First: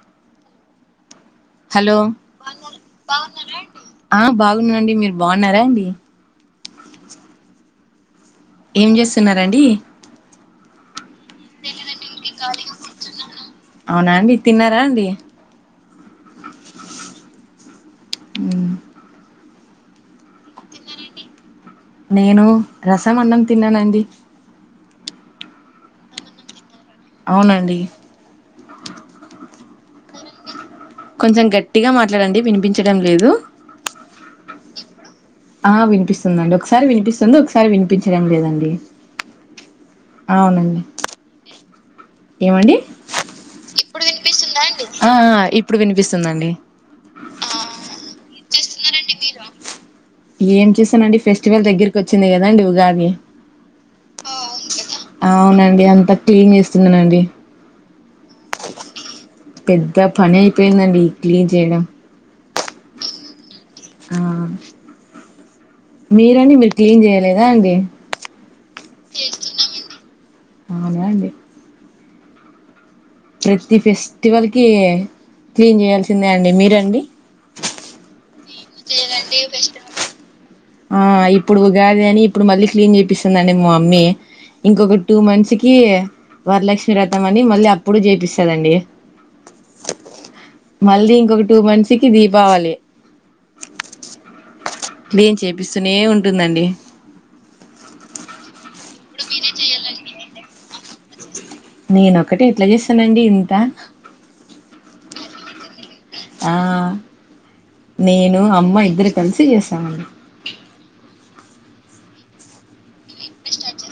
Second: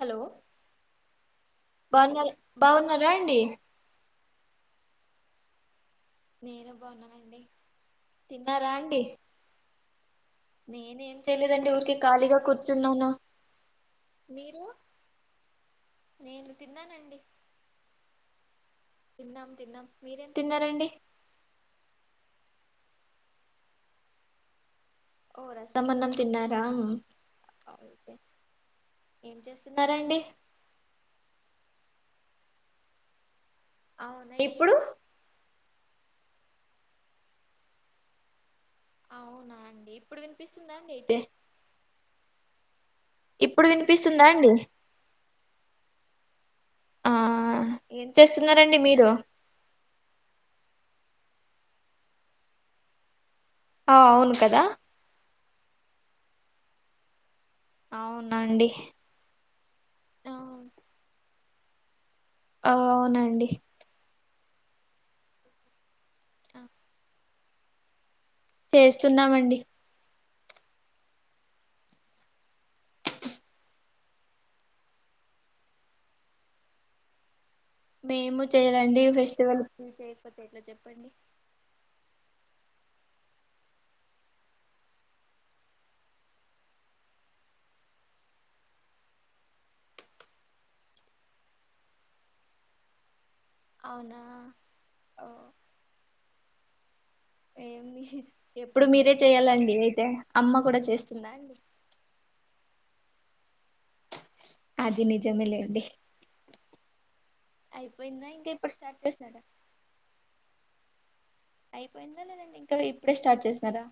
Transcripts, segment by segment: Hello hello బాగున్నారా బాగున్నారా అండి ఆ బాగున్నానండి మీరు బాగున్నారా అండి నేను బావున్నానండి ఏం చేస్తున్నా ర్ అండి నేనే ఏం చెయలేదం అండి ఊరికే ఖాళీగా కూర్చున్నాను అవునా అండి మీరు తిన్నారా అండి నేను తిన్నానండి అ తిన్నాం తిన్నాం మీరేం తిన్నారండి నేను రసం అన్నం తిన్నానండి ఓ రసమ్ అన్నం తిన్నారా అవునండి ఓకే ఏం చేస్తున్నారాండి కొంచెం గట్టిగా మాట్లాడండి వినిపించడం లేదు అవును ఇప్పుడు ఆ వినిపిస్తుందిండి ఒకసారి వినిపిస్తుంది ఒకసారి వినిపించడం లేదండి అవునా అండి ఇప్పుడు వినిపిస్తుందా అవునండి అండి ఏమండి ఇప్పుడు వినిపిస్తుందా అండి ఆ ఆ, ఇప్పుడు వినిపిస్తుందండి ఆ చేస్తున్నరాఅండి మీరు ఏం చూసానండి ఫెస్టివల్ దగ్గరకి వచ్చింది కదాండి ఉగాది ఆ అవును కదా అవునండి అంతా క్లీన్ చేస్తుందినండి అవునండి పెద్ద ఆ పని అయిపోయిందండి ఇ క్లీన్ చేయడం అవునండి ఆ మీరండి మీరు క్లీన్ చేయలేదా అండి చేస్తున్నామండి అవునే అండి ప్రతి ఫెస్టివల్ కి క్లీన్ చేయాల్సిందే అండి మీరండి మేము త్ చేయాలండి ఫెస్టివల్ ఆ చెప్పండి ఇప్పుడు ఉగాది అని ఇప్పుడు మల్ ళ్ళ క్లీన్ చేపిస్తుందండి మా మమ్మీ ఇంకొక టూ మంత్స్ కి వరలక్ష్మి వతం అండి మళ్ళీ అప్పుడు చేపిస్తందండి మళ్ళీ ఇంకొక టూ మంత్స్ కి దీపావళి అవునా అవు ఏముంటుందండి ఎం మేది ఎప్ ఇప్పుడు మీరే చెయ్యాలండి అయితే అమ్మ కూడా చేస్తుందా అండి నేనొక్కటి ఎట్లా చేస్తానండి ఇంత అది నిజమే లే అండి ఆ నేను ఇంకా ఇప్పుడు అమ్మ స్టార్ట్ ఇద్దరు చేసినారా కలిసి చేసానని అయిపోయిందా లేదండి ఇంకా ఇప్పుడే స్టార్ట్ చేసినారా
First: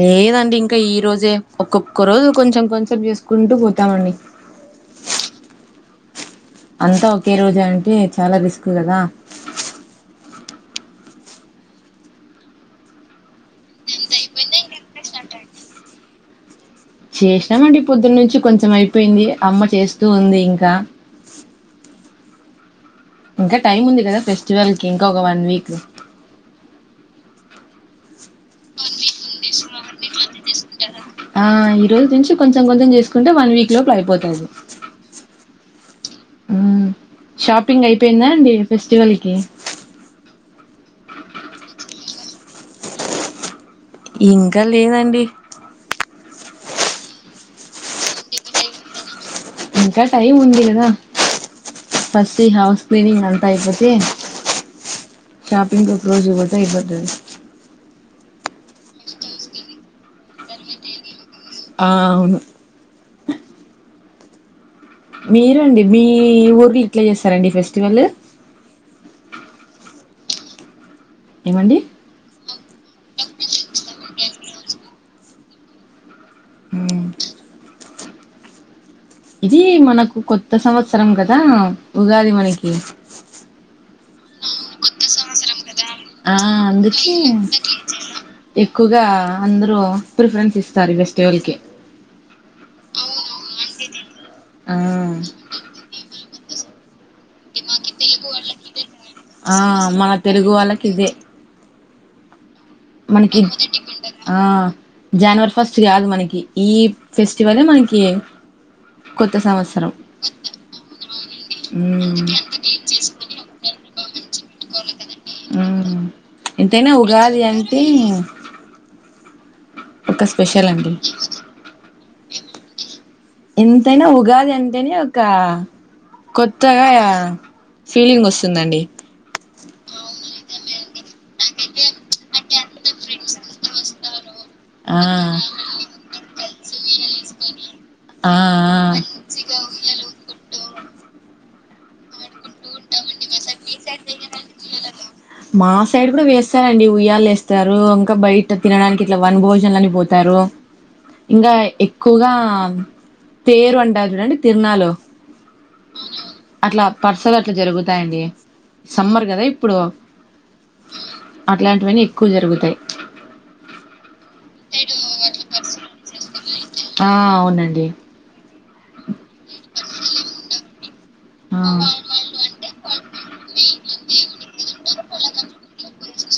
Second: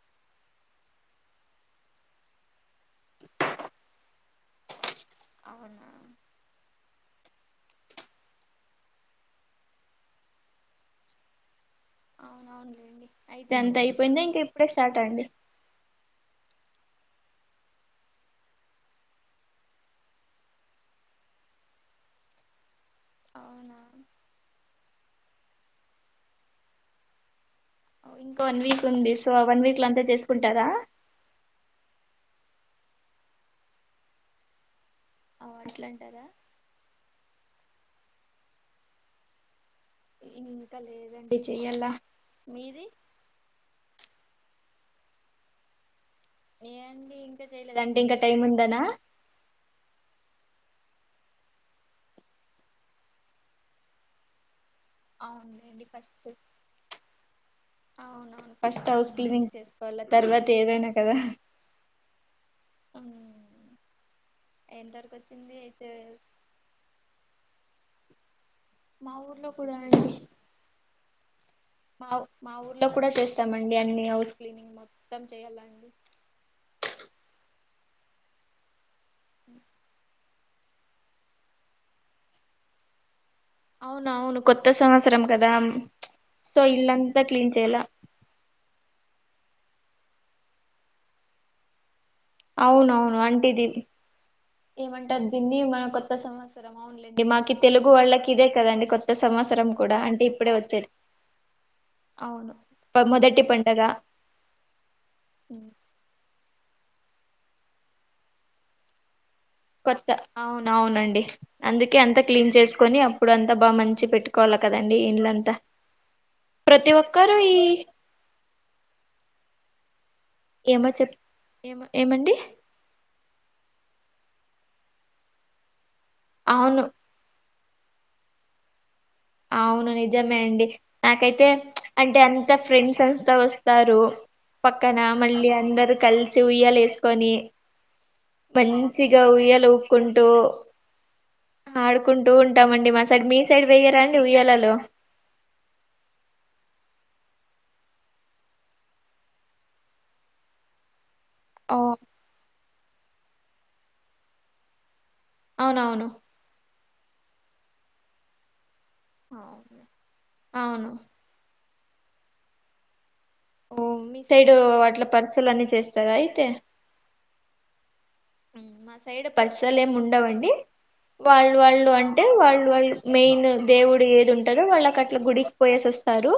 లేదండి ఇంకా ఈ రోజే ఒక్కొక్క రోజు కొంచెం కొంచెం చేసుకుంటూ పోతామండి హా అంతా ఒకే రోజు అంటే చాలా రిస్క్ కదా అవున అవునులేండి అయితే అంత అయిపోయిందో ఇంకా ఇప్పుడే స్టార్ట్ అండి చేసినామండి పొద్దున్న నుంచి కొంచెం అయిపోయింది అమ్మ చేస్తూ ఉంది ఇంకా ఇంకా అవునా టైమ్ ఉంది కదా ఫెస్టివల్ కి ఇంకా ఒక వన్ వీక్ ఇంకా వన్ వీక్ ఉంది సో వన్ వీక్ లో అంత చేసుకుంటారా ఆ ఈ రోజు నుంచి కొంచెం కొంచెం చేసుకుంటే వన్ వీక్ లోపల అయిపోతంది అ ఎట్లంటారా ప్పింగ్ అయిపోయిందా అండి ఫెస్టివల్ కి ఇంకా లేదండి చెయ్యాల మీది ఇంకా లేదండి ఏ అండి ఇంకా చెయలేదు అంటే ఇంకా టైం ఉందానా ఇంకా టైమ్ ఉంది కదా ఫస్ట్ హౌస్ క్లీనింగ్ అంతా అయిపోతి అవునండి ఫస్ట్ అయిపోతది అవునవును ఫస్ట్ హౌస్ క్లీనింగ్ చేసుకోవాలి తర్వాత ఏదైనా కదా ఆ అవును ఎంతవరకు వచ్చింది మీరుండి అయితే మీ ఊరికి ఇట్లా చేస్తారండి ఫెస్ట్ ఇటీవళ మా ఊర్లో కూడా అండి ఏమండి మా మా ఊర్లో కూడా చేస్తామండి అన్ని హౌ క్లీనింగ్ మొత్తం చెయ్యాలండి హ ఇది మనకు కొ కొత సంవత్సరం కదా ఉగాది మనకి అవున అవును కొత్త సంవత్సరం కదా ఆ సో అందుకి ఇల్లంతా క్లీన్ చేయాల ఎక్కువగా అందరు ప్రిఫరెన్స్ ఇస్తారు ఫెస్టివల్ కి అవునవును అంటేది ఆ ఏమంటారు దీన్ని మన కొత్త సమ స్తరం అ మాకు తెలుగు వాళ్ళకి ఇదే కదండి కొత్త ఆ సంవత్సరం కూడా మన అంటే తెలుగు ఇప్పుడే వాళ్ళకి వచ్చేది ఇదే అవును మనకి మొదటి పండగ ఆ జనవరి ఉమ్ ఫస్ట్ కాదు మనకి ఈ ఫెస్టివలే మనకి కొత్త సంవత్సరం కొత్త అవును అవునండి అందుకే ఉమ్ అంతా క్లీన్ చేసుకొని అప్పుడు అంతా బాగా మంచి వంచి పెట్టుకోల కదా ఉమ్ ఎంతైనా ఒక్కరు ఉగాది ఈ అంటే ఒక స్పెషల్ ఏమో అండి చెప్ ఏమ ఏమండి ఎంతైనా ఉగాది అ ఎంతనే ఒక కొత్త అవును ఫీలింగ్ వస్తుందండి అవును నిజమే అండి నాకైతే అంటే అ త్యా ఫ్రెండ్స్ అంతా వస్తారు ఆ పక్కన మళ్ళీ అందరూ కలిసి ఉయ్యాల వేసుకొని ఆ ఆ మంచిగా ఉయ్యలు ఊపుకుంటూ ఆడుకుం టూ ఉంటామండి మా సైడ్ మీ సైడ్ వేయ్యరా అ మా సైడ్ కూడా వేస్తారండి ఉయ్యాలు వేస్తారు ఇంకా బయట తినడానికి ఇట్లా వన భోజనాలు అని పోతారు ఇంకా ఓ ఎక్కువగా పేరు అంటారు చూడండి తిరునాలు అవునవును అస్సలు అట్లా జరుగుతాయండి సమ్మర్ కదా ఇప్పుడు అవును అ ఇలాంటివన్నీ ఎక్కువ జరుగుతాయి ఓ మీ సైడ్ వాట్ల పర్సులు అన్నీ చేస్తారా అయితే ఆ అవునండి మా సైడ్ పర్సల్ ఏమి ఉండవండి వాళ్ళు ఆ వాళ్ళు అంటే వాళ్ళు వాళ్ళు మెయిన్ దేవుడు ఏది ఉంటందో వాళ్ళకి అట్లా గుడికి పోయేసి వస్తారు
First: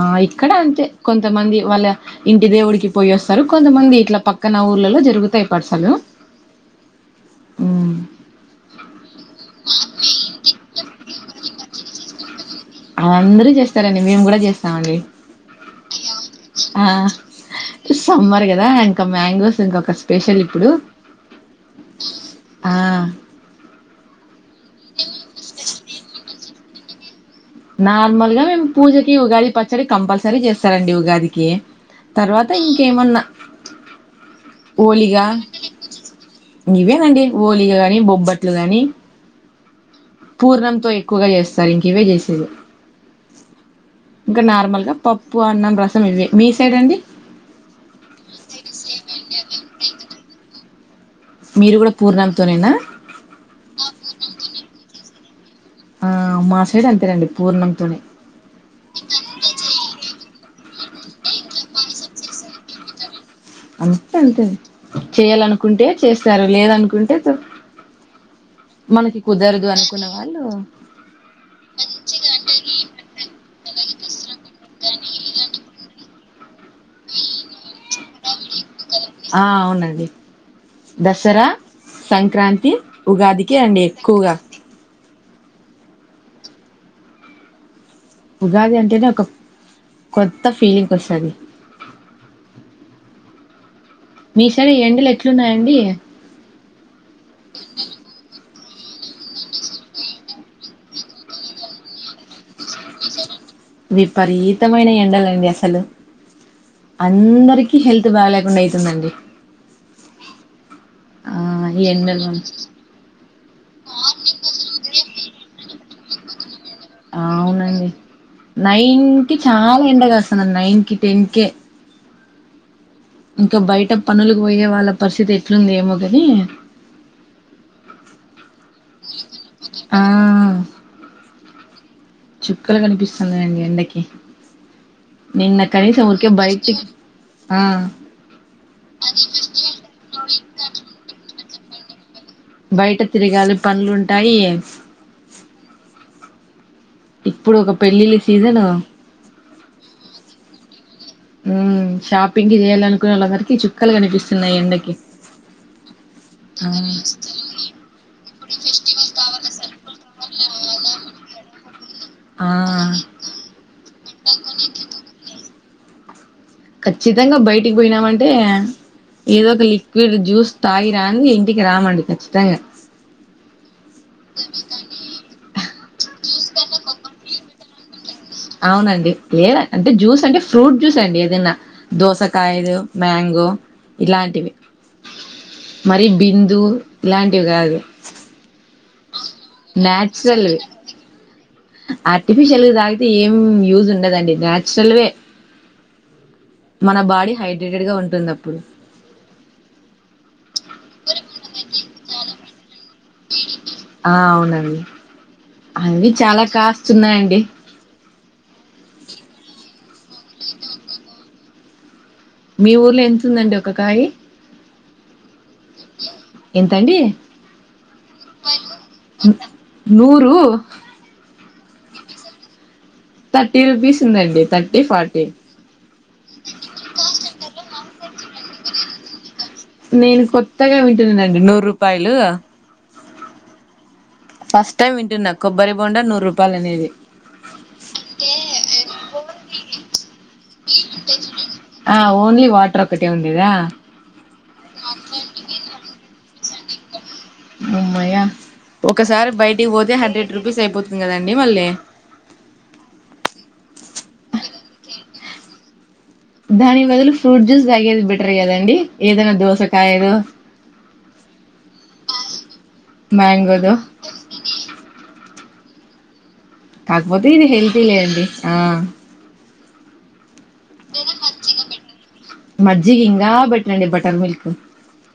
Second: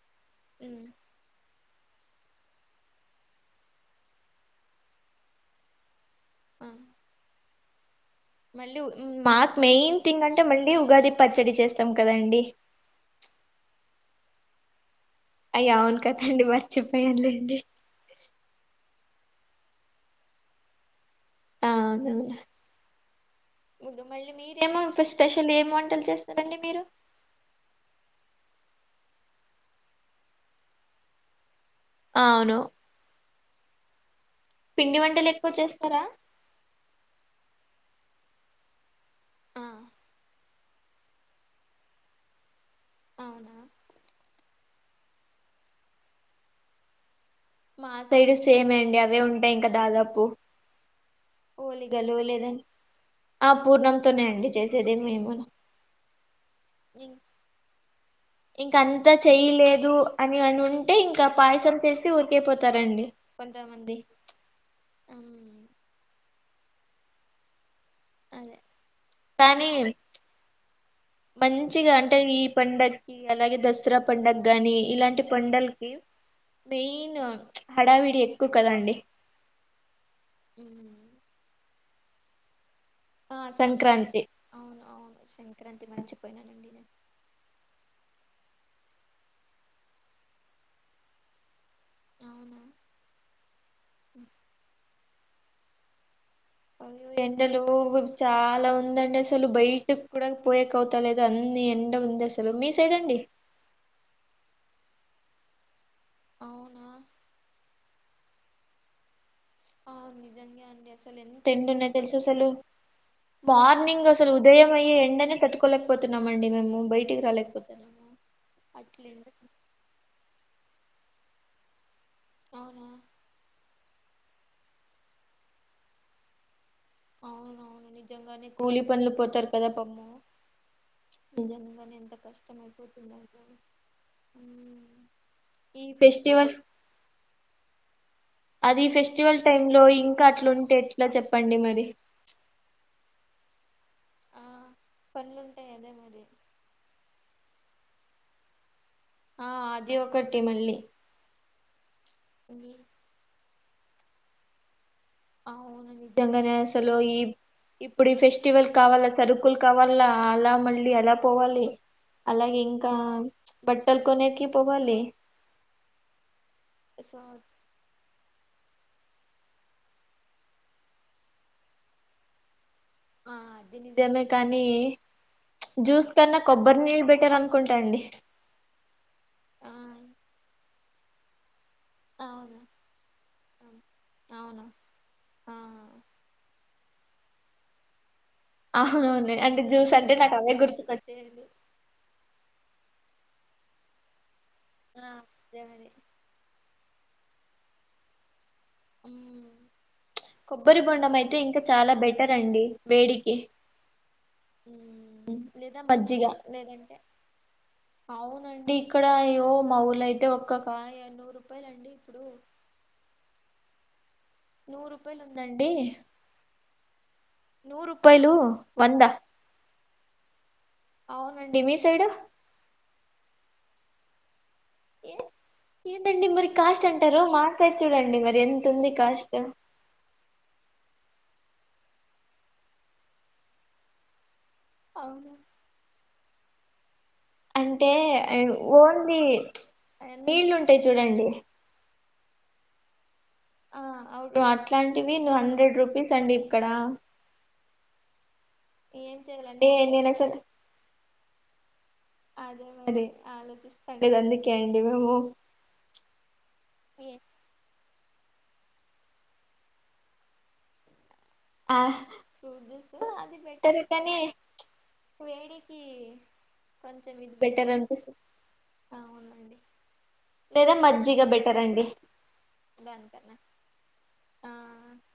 ఆ ఇక్కడ అంతే కొంతమంది వాళ్ళ ఇంటి దేవుడికి పోయి వస్తారు కొంతమంది ఇట్లా పక్కన ఊర్లలో జరుగుతాయి పర్సాలు ఉమ్ ఉమ్ మళ్ళీ మాకు మెయిన్ థింగ్ అంటే మళ్ళీ ఉగాది పచ్చడి చేస్తాం కదండి అందరూ చేస్తారండి. మేము కూడా చేస్తామ్ అండి అయ్య అవును కదండి ఆ మర్చిపోయానులేండి సమ్మర్ కదా ఇంకా మ్యాంగోస్ ఇంకొక స్పెషల్ ఇప్పుడు అ అవును అవునులే ఆ! ఇంగ మళ్ళీ మీరేమో స్పె స్పెషల్ ఏం వం టలు చేస్తారండి మీరు నార్మల్ గా మేము పూజకి ఉగాది పచ్చడి కంపల్సరీ చేస్తారండి ఉగాదికి ఆ తర్వాత అవును ఇంకేమన్నా పిండి ఓలిగా వంటలు ఎక్కువ చేస్తారా ఇవేనండి ఓలిగ గాని బొబ్ బట్లు గాని ఆ పూర్ణం తో ఎక్కువగా చేస్తారు ఇంక ఇవే చేసేది అవునా ఇంకా నార్మల్గా పప్పు అన్నం రసం ఇవే మీ సైడ్ అండి మా సైడ్ సేమ్ అండి అవే ఉంటాయి ఇంకా దాదాపు మీరు కూడా ఓలిగలు లేదని పూర్ణంతోనేనా ఆ పూర్ణంతోనే అండి చేసే ది మేము కూడా ఆ మా సైడ్ అంతేనండి పూర్ణంతోనే ఇంక అంతా చెయలేదు అని అని ఉంటే ఇంకా పాయసం చేసి ఊరికైపోతారండి కొంతమంది అంతా అంతే చేయ్యాలనుకుంటే చేస్ సర లేదనుకుంటే అదే మనకి కుదరదు కానీ అనుకున్న వాళ్ళు మంచిగా అంటే ఈ పండగకి అలాగే దసరా పండుగ గాని ఇలాంటి పండలకి మెయిన్ హడావిడి ఎక్కువ కదా అండి ఆ అవునండి దసరా సంక్రాంతి ఆ ఉగాదికి అండి సంక్రాంతి ఎక్కువగా అవును అవును సంక్రాంతి మర్చిపోయినానండి ఉగాది అంటేనే ఒక కొత్త ఫీలింగ్ వస్తుంది అవును మీసారి ఎం లక్షం న్నాయండి అ ఎండలు చాలా ఉందండి అసలు బయట కూడా పోయక అవుతా లేదు అన్ని ఎండ ఉంది అసలు మీ సైడ్ అండి విపరీతమైన ఎండలండి అసలు అవునా అందరిక హెల్త్ బాగా లేకుండా అవుతుందండి ఆ నిజంగా అండి అసలు ఎంత ఎండు ఈ ఉన్నాయో తెలుసు ఎండలు అసలు మార్నింగ్ అసలు ఉదయం అయ్యే ఎండనే పెట్టుకోలేకపోతున్నామండి మేము బయటికి అవునండి రాలేకపోతున్నాము నైన్ అట్లెండ కి చాలా ఎండగాస్త త నైన్ కి టెన్ కె అవునా ఇంకా బయట పనులకు వోయే వాళ్ళ పరిస్థితి ఎట్లుందేమో గాని అవునవును నిజంగానే కూలీ పనులు పోతరు ఆ కదాపము నిజంగా చుక్కలు కనిపిస్తుంది అండి ఎండకి ఉమ్. నిన్న ఈ కనీసం గొసేపు ఫెస్టివల్ బయచు ఆ అది ఫెస్టివల్ టైమ్ లో ఇంకా అట్లా ఉంటే ఎట్లా చెప్ ప్పండి మరి బయట తిరగాలి పనులుంటాయి ఆ పనులుంటాయి అదే మరి ఇప్పుడు ఒక పెళ్ళిళ్ల సీసను ఆ అది ఒకటి మళ్ళీ ఊ షాపింగ్ జేయాలనుకున్న వరకి చుప్ క్కలు కనిపిస్తున్నాయి ఎండకి అవును నిజంగానే ఆ అసలు ఈ ఇప్పుడు ఈ ఫెస్టివల్ కావాలా సరుకులు కావాలా, అలా మళ్ళీ అలా పోవాలి, ఆ అలాగే ఇంకా ప్చ్ బట్టలు కొనేకి పోవాలి. సో ఖచ్చితంగా బయటికి బోయినామం టే ఏదో ఒక లిక్విడ్ జ్యూస్ తాగి రాంది ఇంటికి రామండి ఖచ్చితంగా ఆ అది నిజమే కానీ జ్యూస్ కన్నా కొబ్బరి నీళ్ళు బెటర్ అనుకుంటా అండి అవునండి లేదా ఆ అంటే జ్యూస్ అంటే ఫ్రూట్ జూస్ అండి ఎదన్న అవును దోసకాయదో మాంగో ఇలాంటివి అవును ఆ మరి బిందు ఇలాంటివి గాదు అవునవును లే న్యాచురల్ ఆర్టిఫిషిల్ ఇ దాగి ఏం యూజ్ ఉండదండి మ్యా ఆ సెలవే అదే మరి మన బాడీ హైడ్రేటెడ్ గా ఉంటుందప్ ఊమ్ కొబ్బరి బొండం అయితే ఇంకా చాలా బెటర్ రండి వేడికి ఆ! అవునండి. ఊమ్ లేదా అవి మజ్జిగా చాలా లేదంటే కాస్తున్నాయండి. అవునండి అక్కడ అయ్యో మా ఊర్లయితే ఒక్క కాయ నూరు రూపాయల అండి. ఇప్పుడు మీ ఊర్లో ఎంతుందండొ క్కకాయ్ నూరు రూపాయలు ఉందండి ఎంతండి? నూరు రూపాయలు వంద ను నూరు అవునండి మీ సైడు త్రీ రూపీస్ ఉందండి తట్ ఏ ఏంటండి మరి కాస్ట్ అంటారు మా సైడ్ చూడండి మరి ఎంత ఉంది కాస్ట్ నేను కొత్తగా వింటున్నానండి నూరు రూపాయలు ఫస్ట్ టైమ్ అవును వింటున్నా కొబ్బరి బోన్ నూరు ప్పాలనేది అంటే ఓన్లీ నీళ్ళుంటాయి చూడండి ఆ ఓన్లీ వాటర్ ఒకటీ ఆ అవును అట్లాంటివి నువ్వు హండ్రెడ్ రూపీస్ అండి ఎక్కడ హమ్మయ్య ఒకసారి చేయాలండి బయటికి పోతే నేను హండ్రెడ్ అసలు రూపీస్ అయిపోతుంది కదండి మళ్ళీ అంటేకదికాంటి కుడా పోమ్ దాని బదులు ఫ్రూట్ జూస్ తాగేది బెట్ కదండి ఏదైనా దోశ కాయలో ఆ ఫ్రూట్ జ్యూస్ అది మ్యాంగోదో బెటర్ కానీ వేడికి కొంచెం కాకపోతే ఇది బెటర్ హెల్తీ అనిపిస్తుంది లేండి ఆ అవునండి లేదా మజ్జిగ బెటర్ అండి మజ్జిగ ఇంకా దానికన్నా బెటర్ అండి బటర్ మిల్క్ ఆ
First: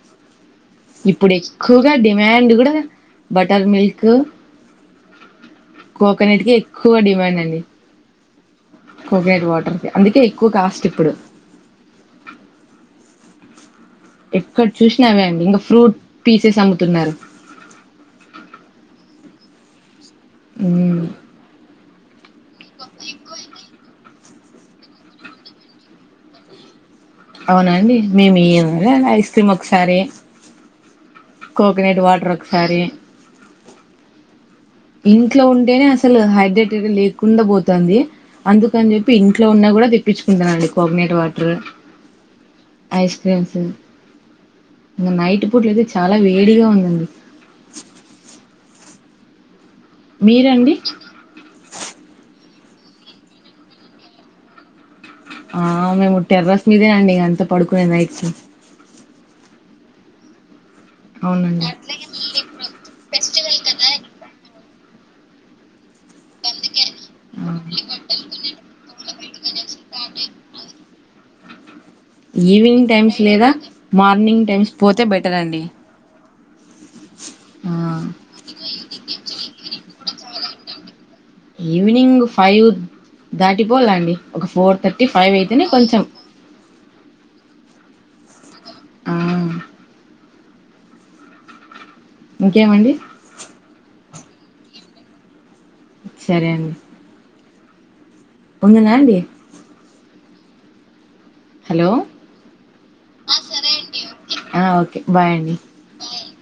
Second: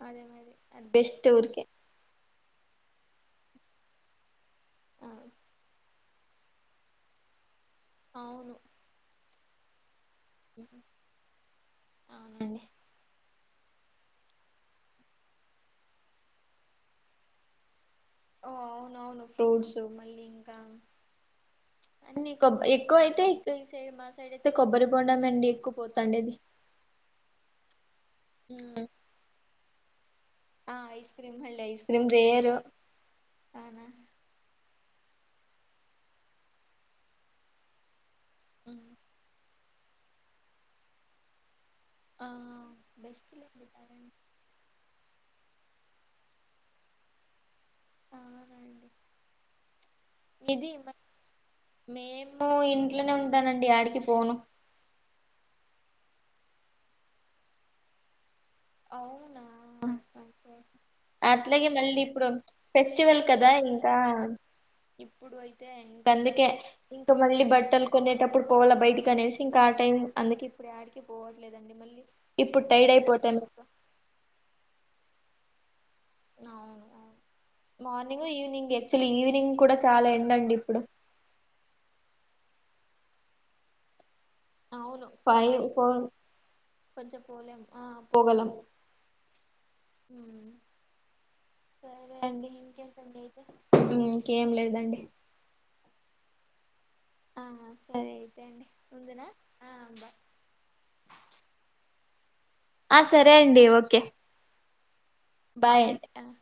అదే మరి బెస్ట్ ఇప్పుడు ఊరికే ఎక్కువగా డిమాండ్ కూడ బటర్ మిల్క్ ఆ కోకోనట్ కి ఎక్కువ డిమాండ్ అండి అవును [unintelligible] అందుకే ఎక్కువ కాస్ట్ ఇప్పుడు అవునండి ఎక్కడ చూసినా అవే అండి ఇంకా ఫ్రూట్ పీసెస్ అమ్ముతున్నారు. ఓ అవునవును ఫ్రూట్స్ మళ్ళి ఇంగ మ్మ్. అన్ని ఎక్కువ అయితే ఇ సైడ్ మా సైడ్ అయితే కొబ్బరి బొండం అండి ఎక్కువ పోతాండేది అవున అండి మేము ఇ ఐస్ క్రీమ్ సరే ఆ ఐస్ క్రీమ్ హళ్ళీ ఐస్ క్రీమ్ రేరు ఒకసారి అవును ఇంట్లో ఉంటేనే అసలు హైడ్రేటెడ్ లేకుండా పోతుంది అందుకని చెప్పి ఇంట్లో ఉన్న కూడా తెప్పించుకుంటానండి కోకోనట్ వాటర్ ఆ ఐస్ బెస్ట్ క్రీమ్స్ లేండి కరెంట్ నైట్ అప్పుట్లయితే చాలా వేడిగా ఉందండి ఆ అండి ఇది మీరండి మేము ఇంట్లోనే ఉంటానండి ఆడికి పోను ఆ మేము టెర్రస్ మీదేనండి ఇ అంత పడుకునే నైట్ అవునా అవునండి అట్లాగే మళ్ళీ ఇప్పుడు ఫెస్టివల్ కదా ఇంకా ఇప్పుడు అయితే అందుకే ఇంకా మళ్ళీ ఆ బట్టలు కొనేటప్పుడు పోవాల బయటకి అనేసి ఇంకా ఆ టైం అందుక ఇప్పుడు ఆడాకి పోవట్లేదండి మళ్ళీ ఇప్పుడు ఈవినింగ్ టైడ్ టైమ్స్ అయిపోతాం లేదా ఇంకా మార్నింగ్ టైమ్స్ పోతే బయ బెటర్ అండి అవును ఆ మార్నింగ్ ఈవినింగ్ యాక్చువల్ ఈవినింగ్ కూడా చాలా ఎండండి ఇప్పుడు ఈవినింగ్ ఫైవ్ దాటిపోలా అండి ఒక ఫోర్ థర్టీ ఫైవ్ అయితేనే కొంచెం కొంచం పోలేము ఆ పోగలము ఆ సరే అండి ఇంకేమండి ఇంకేంటి అండి అయితే ఇంకేం లేదండి సరే అండి ఆహా ఉందున్నాండి హలో ఆ సరే అండి ఓకే ఆ ఓకే అండి బాయ్ అండి